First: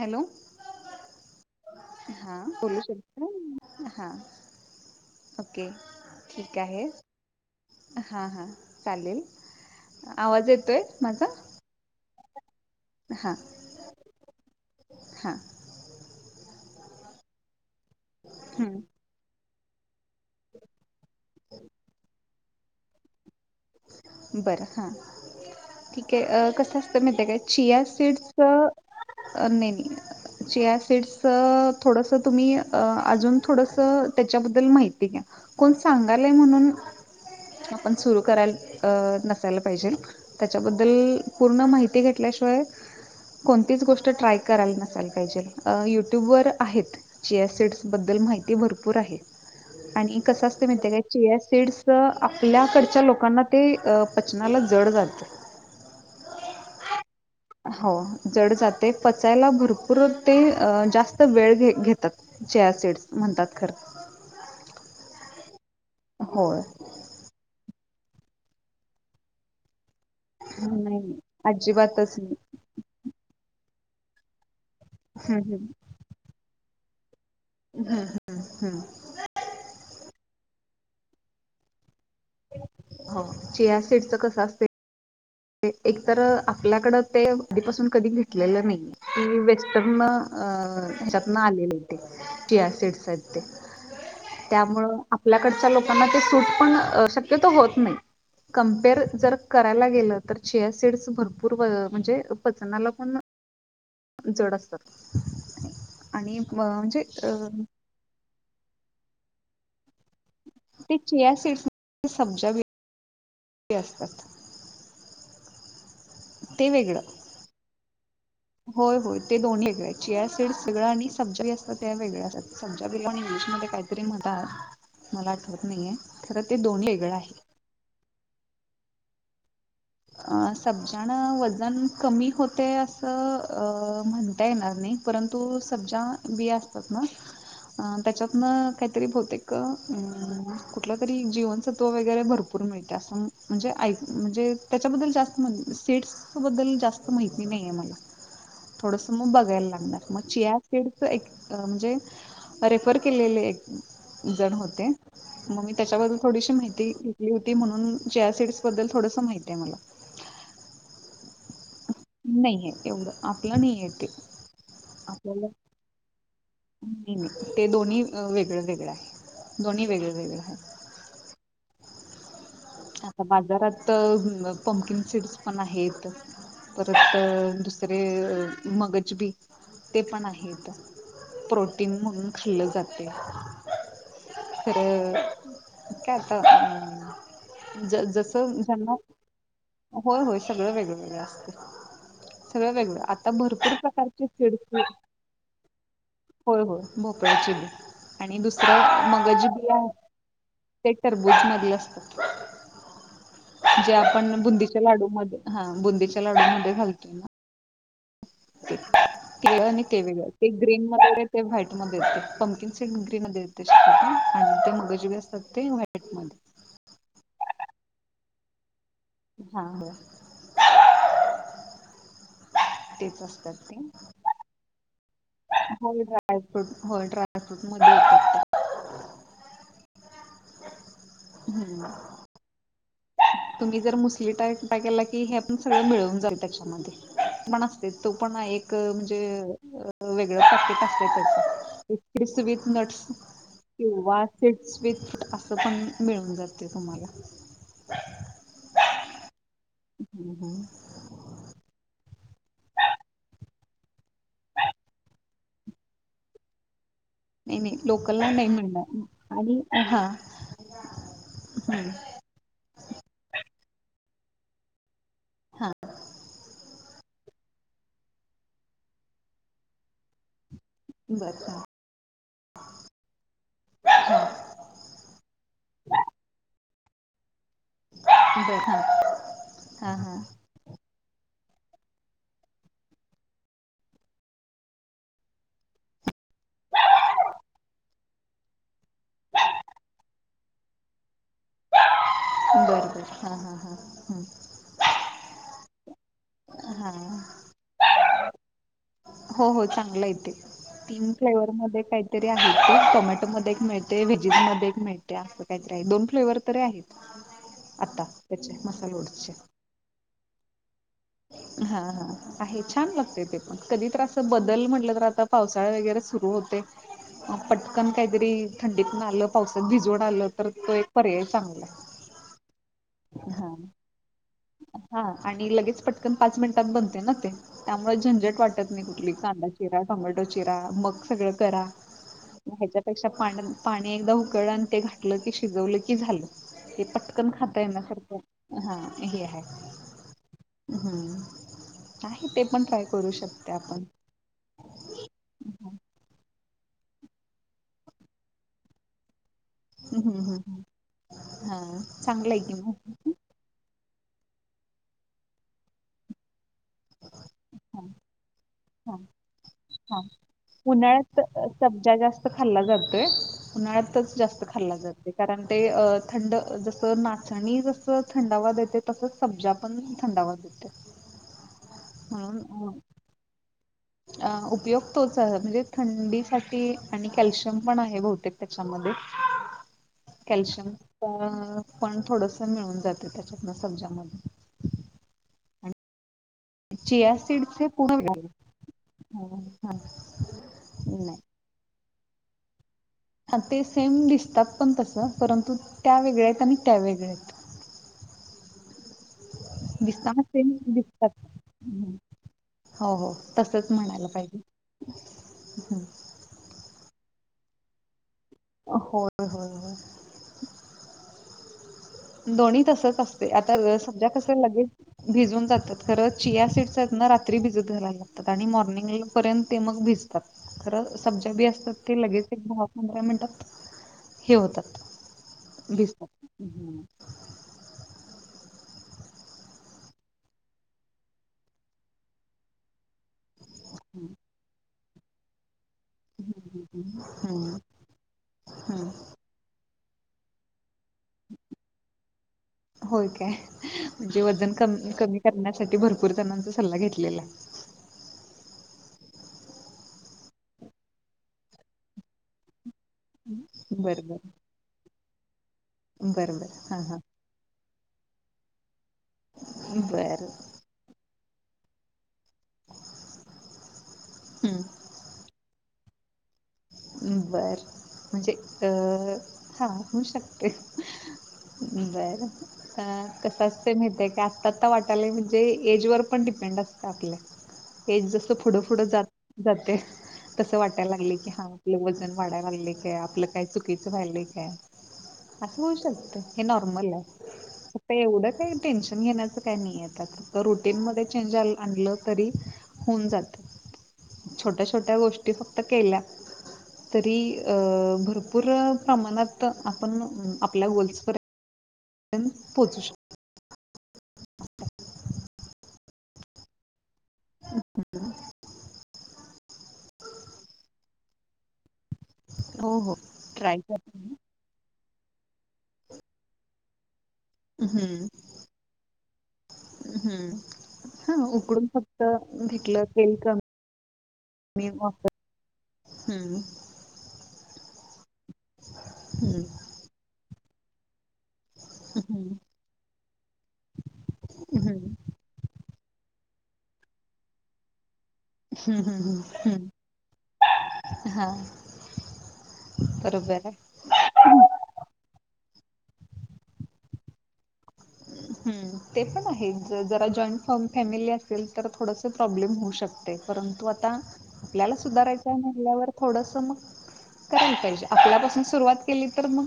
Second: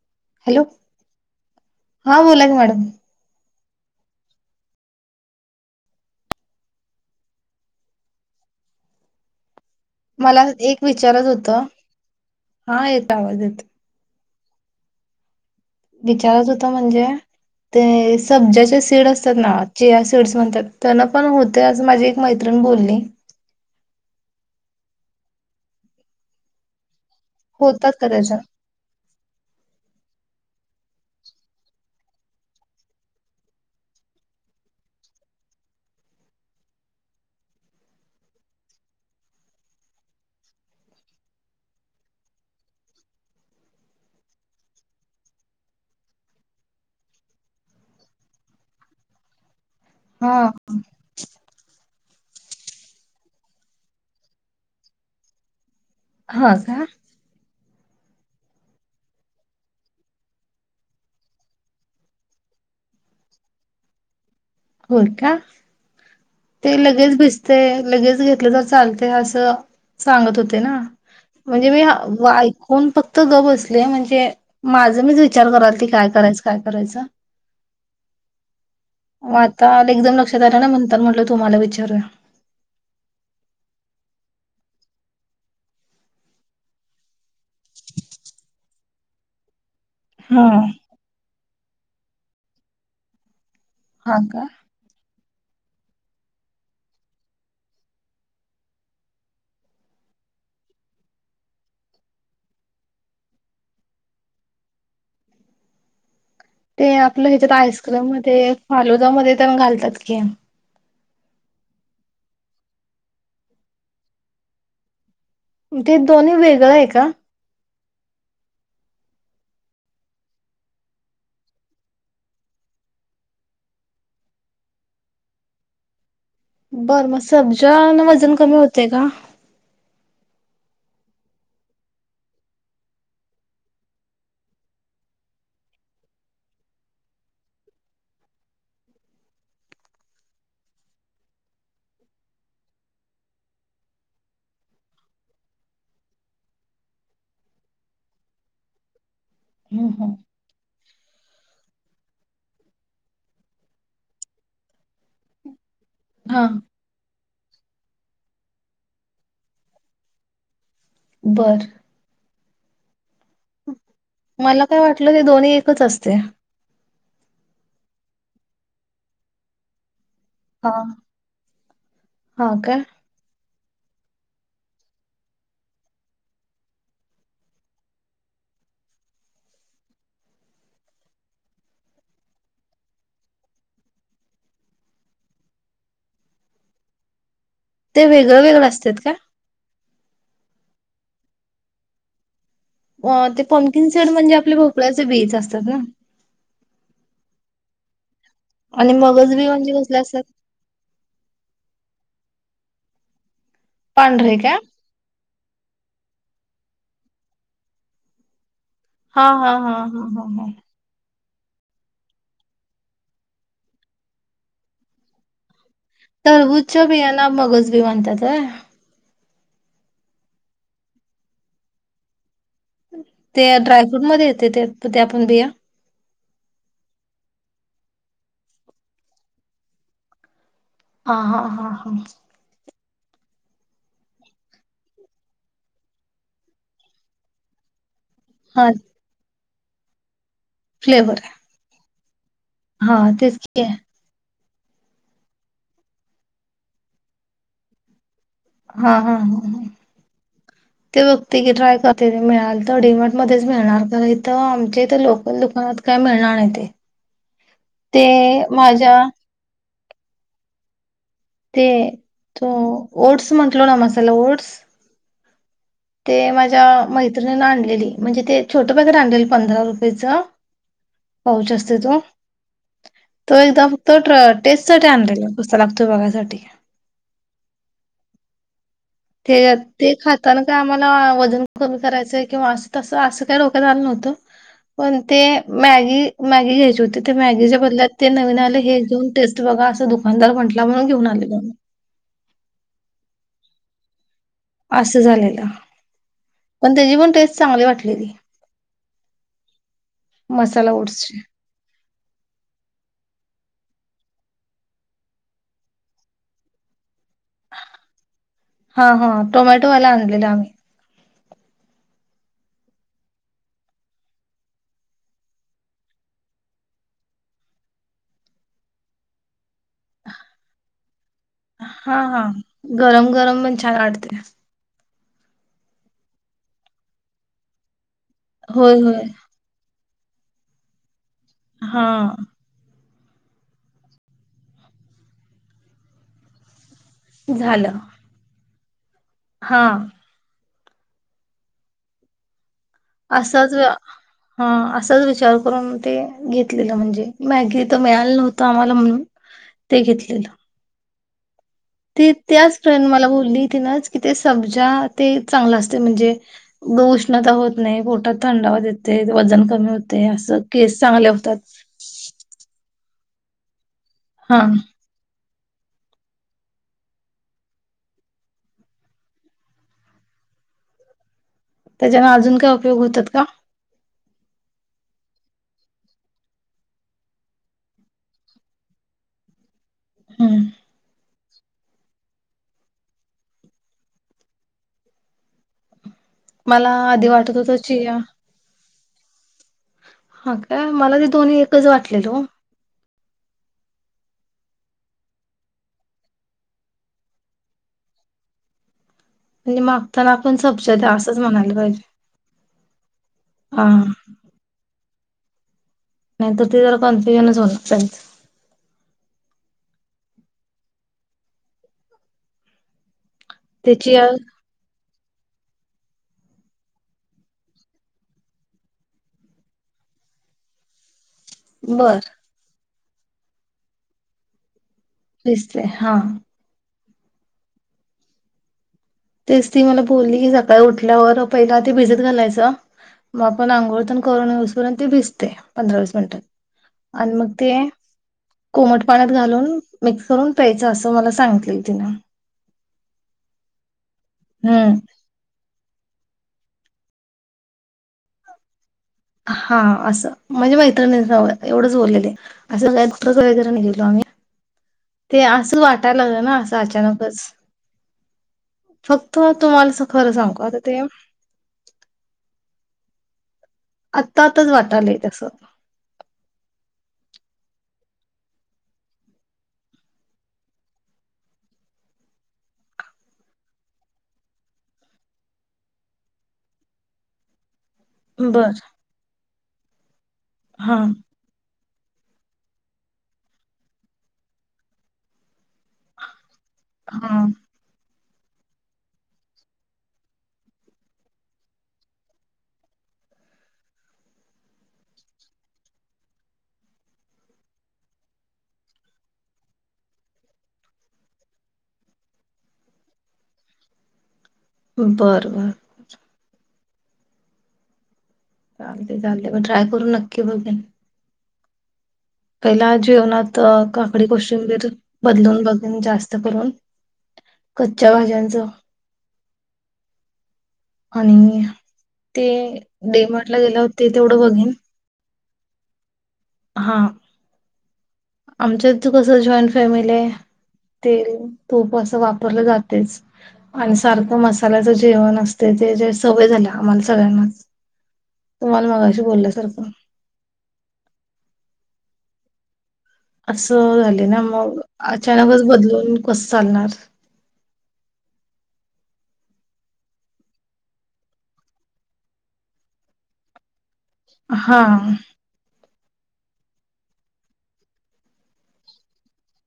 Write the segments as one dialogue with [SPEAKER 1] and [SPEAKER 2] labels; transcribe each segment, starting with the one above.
[SPEAKER 1] Hello हा
[SPEAKER 2] बोला की मॅडम
[SPEAKER 1] ब हां ओके ठीक आहे हां हां चालेल
[SPEAKER 2] मला
[SPEAKER 1] आवाज येतोय
[SPEAKER 2] एक
[SPEAKER 1] माझा
[SPEAKER 2] विचारच होत हा येत आवाज येत
[SPEAKER 1] हा
[SPEAKER 2] विचारत होत म्हणजे ते
[SPEAKER 1] हं,
[SPEAKER 2] सब्ज्याचे सीड असतात ना ज सीड्स म्हणतात त्यान पण होते असं माझी एक मैत्रिण बोलली
[SPEAKER 1] बरं हा ठीक आहे कसं ते म्हणता काय चिया
[SPEAKER 2] होतात का
[SPEAKER 1] सिड
[SPEAKER 2] त्याच्या
[SPEAKER 1] च नाहि चिया सीटस थोडंसं तुम्ही अजून थोडंसं त्याच्याबद्दल माहिती घ्या कोण सांगालय म्हणून आपण सुरू कराल नसायला पाहिजे त्याच्याबद्दल पूर्ण माहिती घेतल्याशिवाय कोणतीच गोष्ट ट्राय करायला नसायला पाहिजे यूट्यूबवर आहेत जि या सिड्सबद्दल माहिती भरपूर आहे आणि
[SPEAKER 2] हा
[SPEAKER 1] कसं असते म्हणते काय चेअ सीड्स आपल्याकडच्या लोकांना ते पचनाला जड जातं
[SPEAKER 2] ह का
[SPEAKER 1] हो जड जाते पचायला भरपूर ते जास्त वेळ घ घेतात चेसिडस म्हणतात खर
[SPEAKER 2] होर का ते लगेच भिसतय लगेच घेतलं तर चालते असं सांगत होते ना
[SPEAKER 1] नाही
[SPEAKER 2] म्हणजे
[SPEAKER 1] अजिबातच नाही
[SPEAKER 2] मीऐकून फक्त गबस त म्हणजे माझं मीच विचार
[SPEAKER 1] हम्म
[SPEAKER 2] कराल की काय करायचं काय करायचा
[SPEAKER 1] हम्म हम्म हम्म
[SPEAKER 2] म्हणात म्हट तुम्हाला विचारू
[SPEAKER 1] चेयार सीटच कसं असते एकत आपल्याकडं ते आधीपासून कधी घेतलेलं नाही की न
[SPEAKER 2] हा
[SPEAKER 1] अ शप्न आले क सिड सध
[SPEAKER 2] हा का
[SPEAKER 1] त्यामुळं आपल्याकडच्या लोकांना ते सूट पण शक्यत होत नाही कमपेअर जर करायला गेलं तर िया सीडस भरपूर म्हणजे पचनाला पण जोड असत
[SPEAKER 2] ते आपलं ह्याच्यात आईस्क्रीम मध्ये फालोदामध्ये तळून घालतात की?
[SPEAKER 1] ते चेयार सीट्समध्ये सम्जा असतात.
[SPEAKER 2] ते दोन्ही
[SPEAKER 1] ते
[SPEAKER 2] वेगळंय
[SPEAKER 1] वेगळं
[SPEAKER 2] का?
[SPEAKER 1] होय होय ते दोन वेगळे चियार सीड सगळ आणि सब्जा असतात ते वेगळ्या असतात सब्जा बी ल इंग्लिशमध्येध्ये काहीतरी म्हणता मला आठवत नाहीये. खरं ते दोन्ही
[SPEAKER 2] बर
[SPEAKER 1] वेगळं
[SPEAKER 2] मग
[SPEAKER 1] आहे.
[SPEAKER 2] सब्ज वजन कमी होते का?
[SPEAKER 1] सब्जाण वजन कमी होते असं अ--म्हणता येणार नाही, परंतु सब्जा बिया असतात ना त्याच्यातन काहीतरी बहतेक अं कुठलं तरी जीवनसत्त्व वगैरे भरपूर मिळते असं म्हणजे म्हणजे त्याच्याबद्दल जास्त सेट्स बद्दल जास्त माहिती नाही आहे मला थोडस मग बघायला
[SPEAKER 2] हम्म
[SPEAKER 1] लागणार
[SPEAKER 2] हम्म.
[SPEAKER 1] मग चिया. ड म्हणजे रेफर केलेले एक जण होते म त्याच्याबद्दल
[SPEAKER 2] हा
[SPEAKER 1] थोडीशी माहिती. होती म्हणून चिया सीडस बद्दल थोडसं माहिती. ते मला.
[SPEAKER 2] बरं.
[SPEAKER 1] नाही ह य येवढ. आपलं नाहीयेते.
[SPEAKER 2] मला काय वाटलं ते
[SPEAKER 1] आपल्याला
[SPEAKER 2] दोन्ही एकच असते
[SPEAKER 1] नाही नाही ते दोन्ही वेगळं वेगळं आहे. दोन्ही वेगळं वेगळं आहे
[SPEAKER 2] हा हा का?
[SPEAKER 1] आता बाजारात तर पंकिंग सीड्स पण आहेत. परत दुसरे मगज बी ते पण आहेत प्रोटीन म्हणून खाल्लं जाते तरं काय आता. ज
[SPEAKER 2] ते वेगळं
[SPEAKER 1] जसं
[SPEAKER 2] वेगळं
[SPEAKER 1] ज्यांना
[SPEAKER 2] असत्यात का?
[SPEAKER 1] होय होय सगळं वेगळवेगळे असते. सगळं वेगळं
[SPEAKER 2] अ,
[SPEAKER 1] आता
[SPEAKER 2] ते
[SPEAKER 1] भरपूर
[SPEAKER 2] पम्किन सीड
[SPEAKER 1] प्रकारचे
[SPEAKER 2] म्हणजे
[SPEAKER 1] सिड
[SPEAKER 2] आपले भोपळ्याचे बीज असतात ना
[SPEAKER 1] होय होय भोपळ्याचीिली. आणि
[SPEAKER 2] आणि
[SPEAKER 1] दुसरं मगज
[SPEAKER 2] म्हणजे
[SPEAKER 1] बी आहे.
[SPEAKER 2] कसले असतात
[SPEAKER 1] ते टरबूज मधलं असतं. जे
[SPEAKER 2] पांढरे
[SPEAKER 1] आपण
[SPEAKER 2] का
[SPEAKER 1] बुंदीच्या लाडू मध्ये बुंदी चे त्या लाडूमध्ये घालतोय ना.
[SPEAKER 2] हा हा
[SPEAKER 1] हे
[SPEAKER 2] हा
[SPEAKER 1] आणि ते
[SPEAKER 2] हा हा
[SPEAKER 1] वेगळ ते
[SPEAKER 2] हा
[SPEAKER 1] ग्रीन मध्येैरे ते व्हाईटध्ये येतात. पंकिन सीड ग्रीन मध्ये येते. ते मगजी बी असत ते व
[SPEAKER 2] टरबूज च च्या बीया. ना मगज भी म्हणतात व्हय?
[SPEAKER 1] हा हो. तेच
[SPEAKER 2] ते
[SPEAKER 1] असतात
[SPEAKER 2] ड्रायफ्रूट मध्ये येते ते ते त्यापण बिया?
[SPEAKER 1] होय ड्रायफ्रूट हो ड्रायफ्रूटमध्ये येतात.
[SPEAKER 2] ह हा हा
[SPEAKER 1] हम्म
[SPEAKER 2] हा.
[SPEAKER 1] तुम्ही जर मुसली टा टा केला की हे पण सगळं मिळून जाईल त्याच्यामध्ये पण ते तो पण
[SPEAKER 2] हा
[SPEAKER 1] एक म्हणजे अ व [inaudible] व क
[SPEAKER 2] फ्लेवर आहे.
[SPEAKER 1] कसलेचच [unintelligible] क्रिस्त विथ
[SPEAKER 2] हा
[SPEAKER 1] नट्स
[SPEAKER 2] तेच की
[SPEAKER 1] किंवा स स्वीट असं पण मिळून जाते तुम्हाला..
[SPEAKER 2] हा हा हा..
[SPEAKER 1] हम्म, हम्म.
[SPEAKER 2] ते बघते की ट्राय करते मिळाल तर डि-मॅट मध्येच मिळणार का तर आमचे तर लोक पण दुकानात काय मिळणार नाही ते
[SPEAKER 1] नाही नाही,
[SPEAKER 2] ते
[SPEAKER 1] लोकलला नाही
[SPEAKER 2] माझ्या
[SPEAKER 1] म्हणणार आणि ह हा
[SPEAKER 2] ते
[SPEAKER 1] हम्म
[SPEAKER 2] त ओट्स म्हग [unintelligible] केलाय ना मसाला ओट्स
[SPEAKER 1] हा..
[SPEAKER 2] ते माझ्या मैत्रिणीन आणलेली म्हणजे ते छोट बोर आणलेल पंधरा रुपयेचं
[SPEAKER 1] बर
[SPEAKER 2] पाउच असते त्याच तो तो एकदा ट्राय फक्त टेस्ट साठी आणलेला कसा लागतोय बघण्यासाठी
[SPEAKER 1] ते [unintelligible]
[SPEAKER 2] ते अ ते खातना काय आम्हाला आवडलेला कमी करायचंय किंवा अस तस असं काही रोकत आलं नव्हतं पण ते मॅगी मॅगी घ्यायची होती त्या मॅगीच्या बदल्यात ते नवीन आले हे घेऊन टेस्ट बघा असं दुकानदार म्हंटला म्हणून घेऊन आले मी
[SPEAKER 1] बर बर.. हा हा हा
[SPEAKER 2] असं झालेलं पण त्याची पण
[SPEAKER 1] हा
[SPEAKER 2] टेस्ट चांगली वाटलेली
[SPEAKER 1] हो हो चांगला येते
[SPEAKER 2] मसाला
[SPEAKER 1] तीन
[SPEAKER 2] ओट्सची.
[SPEAKER 1] फ्लेवर मध्ये काहीतरी आहे ते टोमॅटोमध्ये... मिळते व्हेजीज मध्ये मिळते असं काहीतरी आहे दोन फ्लेवर तरी आहेत आता त्याचे
[SPEAKER 2] हा
[SPEAKER 1] मसाला
[SPEAKER 2] हा
[SPEAKER 1] ओटचे
[SPEAKER 2] टोमॅटोवाला आणलेला आम्ही
[SPEAKER 1] हा हा आहे छान लागते ते पण कधी तर अस बदल म्हटलं तर आता पावसाळा वगैरे सुरू होते पटकन काहीतरी थंडीतन आलं पावसात भिजून आलं तर तो एक.. पर्याय चांगला आहे.
[SPEAKER 2] हा हा गरम गरम
[SPEAKER 1] हा
[SPEAKER 2] पण छान वाटते
[SPEAKER 1] हा आणि लगेच पटकन पाच मिनिटात बनते ना ते अ झंजट वाटत
[SPEAKER 2] होय
[SPEAKER 1] नाही
[SPEAKER 2] होय
[SPEAKER 1] कुठली कांदा चिरा टोमॅटो चिरा मग- सगळ करा...
[SPEAKER 2] हा
[SPEAKER 1] त्या पेक्षा पाणी, पाणी एकदा उकळल आणि ते घातलं की शिजवलं की झालं हे पटकन खाताय
[SPEAKER 2] झालं.
[SPEAKER 1] ना सारख हा हे आहे
[SPEAKER 2] हा
[SPEAKER 1] हम्म नाही ते पण ट्राय करू शकते
[SPEAKER 2] असाच
[SPEAKER 1] आपण.
[SPEAKER 2] [unintelligible] हा असाच विचार करून ते घेतलेलं म्हणजे मॅगी तर मिळालं नव्हत आम्हाला म्हणून ते
[SPEAKER 1] हम् हम्म
[SPEAKER 2] घेतलेलं.
[SPEAKER 1] हम्म हम्म हा
[SPEAKER 2] ती
[SPEAKER 1] चांगलं आहे की
[SPEAKER 2] त्याच फ्रेंड
[SPEAKER 1] मग
[SPEAKER 2] मला बोलली तिनंच किथे सब्जा ते चांगलं असते म्हणजे उष्णता होत
[SPEAKER 1] हा
[SPEAKER 2] नाही पोटात थंडावा
[SPEAKER 1] हा
[SPEAKER 2] देते वजन कमी
[SPEAKER 1] हा
[SPEAKER 2] होते असं केस चांगले होतात
[SPEAKER 1] पुणार [unintelligible]
[SPEAKER 2] हा
[SPEAKER 1] जास्त खाल्ला जात कारण ते थंड जस नाचणी जस थंडावा द येते तसच सब्जा पण थंडावा देते
[SPEAKER 2] त्याच्यान अजून काय उपयोग
[SPEAKER 1] म्हणून
[SPEAKER 2] होतात का
[SPEAKER 1] अ उपयोग तोच आहे म्हणजे थंडीसाठी आणि कॅल्शियम पण आहे बहुतेक त्याच्यामध्ये
[SPEAKER 2] हम्म
[SPEAKER 1] कॅल्शियम प पण थोडस मिळून जाते त्याच्यातन समजा म
[SPEAKER 2] मला आधी वाटत होत
[SPEAKER 1] सीड्स हे
[SPEAKER 2] चिया
[SPEAKER 1] पूर्ण
[SPEAKER 2] हा काय मला ते
[SPEAKER 1] नाही
[SPEAKER 2] दोन्ही एकच वाट केलो
[SPEAKER 1] ते सेम दिसतात पण तसं परंतु त्या वेगळ्या आहेत आणि त्या वेगळ्यात [inaudible]
[SPEAKER 2] म्हणजे मागताना आपण सपजत [unintelligible] असंच म्हणायला पाहिजे
[SPEAKER 1] हो हो
[SPEAKER 2] हा
[SPEAKER 1] तसच म्हणायला पाहिजे हम
[SPEAKER 2] नाही तर त जरा कोणपणच होच
[SPEAKER 1] होय हो- दोन्ही तसच असत ते आता सम्जा कसयला लागेल भिजून जातात खरं चिया सीट ना रात्री भिजतयला लागतात आणि मॉर्निंग पर्यंत ते मग भिजतात खरं सब्जा बी असतात
[SPEAKER 2] बर
[SPEAKER 1] ते लगेच एक ब पंधरा मिनटात हे होतात
[SPEAKER 2] फस हा
[SPEAKER 1] भिजतात
[SPEAKER 2] [unintelligible]
[SPEAKER 1] हम्म
[SPEAKER 2] तेच ती मला बोलली की सकाळी उठल्यावर पहिला ते भिजत घालायचं मग आपण आंघोळतण करूनऊसपर्यंत ते दिसते पंधरा वीस मिनटात आणि मग ते
[SPEAKER 1] हम्म
[SPEAKER 2] कोमट
[SPEAKER 1] हम्म
[SPEAKER 2] पाण्यात घालून मिक्स करून प्यायचं अस तो मला सांगितली तिन
[SPEAKER 1] होय काय म्हणजे वजन कमी करण्यासाठी भरपूर पुुरतानाचा सल्ला घेतलेला
[SPEAKER 2] हा असं म्हणजे मैत्रिणी एवढंच बोललेले आहे असं का कसं वगैरे निघेलो
[SPEAKER 1] बर
[SPEAKER 2] आम्ही
[SPEAKER 1] बर
[SPEAKER 2] ते असं वाटायला लागलं
[SPEAKER 1] बर
[SPEAKER 2] ना
[SPEAKER 1] बर
[SPEAKER 2] असं
[SPEAKER 1] हा हा
[SPEAKER 2] अचानकच फक्त तुम्हाला अस खरं
[SPEAKER 1] बर
[SPEAKER 2] सांग का आता ते आता आताच
[SPEAKER 1] हम्म
[SPEAKER 2] वाटालंय तस
[SPEAKER 1] बर म्हणजे अ हा हो शकते बर कसच ते माहितय की आता आत्ता वाटालाय म्हणजे एज वर पण डिपेंड असत आपल्या हे जसं
[SPEAKER 2] बर
[SPEAKER 1] पुुढं फुढं जात जाते तसं
[SPEAKER 2] हा
[SPEAKER 1] वाटायला लागले की आपलं वजन वाढायला लागले काय? आपलं काय? चुकीचं व्हायलं काय? असं होऊ शकत [inaudible] हे नॉर्मल
[SPEAKER 2] हा
[SPEAKER 1] आहे एवढं काही टेन्शन घेण्याचं काही नाही आहे फक्त रुटीन मध्ये चेंज आणलं तरी होऊन जातं छोट्या छोट्या गोष्टी फक्त केल्या. तरी अ भरपूर प्रमाणात आपण आपल्या गोल्सवर [inaudible] पोहोचू शकतो
[SPEAKER 2] बर बर
[SPEAKER 1] अस का?
[SPEAKER 2] चालतय चालतय पण ट्राय करू नक्की बघेन पहिला
[SPEAKER 1] हो हो
[SPEAKER 2] जेवणात
[SPEAKER 1] ट्राय कर
[SPEAKER 2] काकडी कोशिंबीर बदलून बघून जास्त करून कच्च्या
[SPEAKER 1] हम्म
[SPEAKER 2] भाज्यांचं
[SPEAKER 1] हम्म हा
[SPEAKER 2] आणि
[SPEAKER 1] उकडून फक्त
[SPEAKER 2] ते
[SPEAKER 1] घेतलं तेल कमी
[SPEAKER 2] डेमार्टला गेल्यावर ते तेवढं बघेन
[SPEAKER 1] मी मग. [inaudible] हम्म
[SPEAKER 2] हा आमच्यात कसं
[SPEAKER 1] हम्म
[SPEAKER 2] जॉईंट फॅमिली आहे ते तूप अस
[SPEAKER 1] हम्म
[SPEAKER 2] वापरलं जातेच आणि सारखं मसाल्याचं
[SPEAKER 1] हम्म
[SPEAKER 2] जेवण असते ते जे सवय झाल्या आम्हाला सगळ्यांना. तुम्हाला
[SPEAKER 1] हम्म
[SPEAKER 2] मगाशी बोलल्यासारखं
[SPEAKER 1] हां
[SPEAKER 2] असं झाले ना मग अचानकच बदल न कस चालणार?
[SPEAKER 1] हम्म ते पण आहे. जरा जॉईंट फॅमिली असेल तर थोडस प्रॉब्लेम होऊ शकते परंतु
[SPEAKER 2] हा
[SPEAKER 1] आपल्याला सुधारायच आहे म्हटल्यावर थोडंसं मग करायला पाहिजे. आपल्यापासून सुरुवात केली तर मग,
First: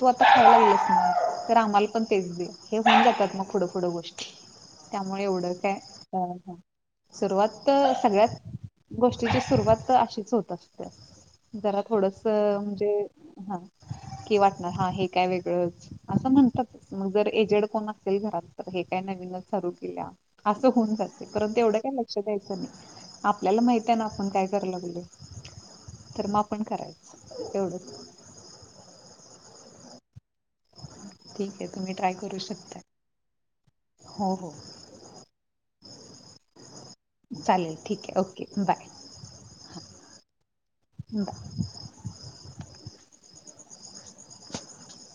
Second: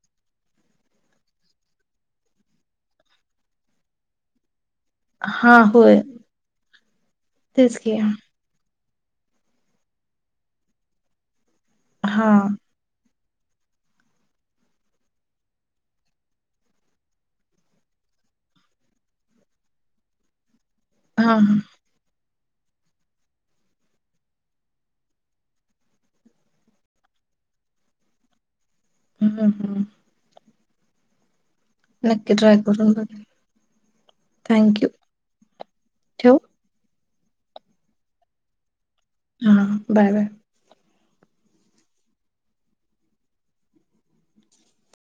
[SPEAKER 1] तू आता खायला ये तर आम्हाला पण तेच दे. हे होऊन जातात मग थोडं थोडं गोष्टी. त्यामुळे एवढं
[SPEAKER 2] हा
[SPEAKER 1] काय
[SPEAKER 2] होय
[SPEAKER 1] सुरुवात
[SPEAKER 2] तेच की हा
[SPEAKER 1] सगळ्यात गोष्टीची सुरुवात तर अशीच होत असते. जरा थोडस
[SPEAKER 2] हा
[SPEAKER 1] म्हणजे ह की वाटणार हा हे काय वेगळंच असं म्हणतात मग जर हेडफोन असेल घरात तर हे काय नवीनच चालू केल्या असं होऊन जातें
[SPEAKER 2] ह
[SPEAKER 1] परंतु एवढं काय लक्ष द्याचं नाही आपल्याला माहित आहे ना. आपण काय? कराव लागले? तर मग आपण करायचं एवढंच.
[SPEAKER 2] हम्म हम्म.
[SPEAKER 1] ठीक. आहे तुम्ही
[SPEAKER 2] नक्की
[SPEAKER 1] करू
[SPEAKER 2] ट्राय
[SPEAKER 1] शकता
[SPEAKER 2] करून बघ.
[SPEAKER 1] हो हो.
[SPEAKER 2] ठेवू
[SPEAKER 1] चालेल ठीक आहे ओके बाय.
[SPEAKER 2] हा बाय बाय.
[SPEAKER 1] बाय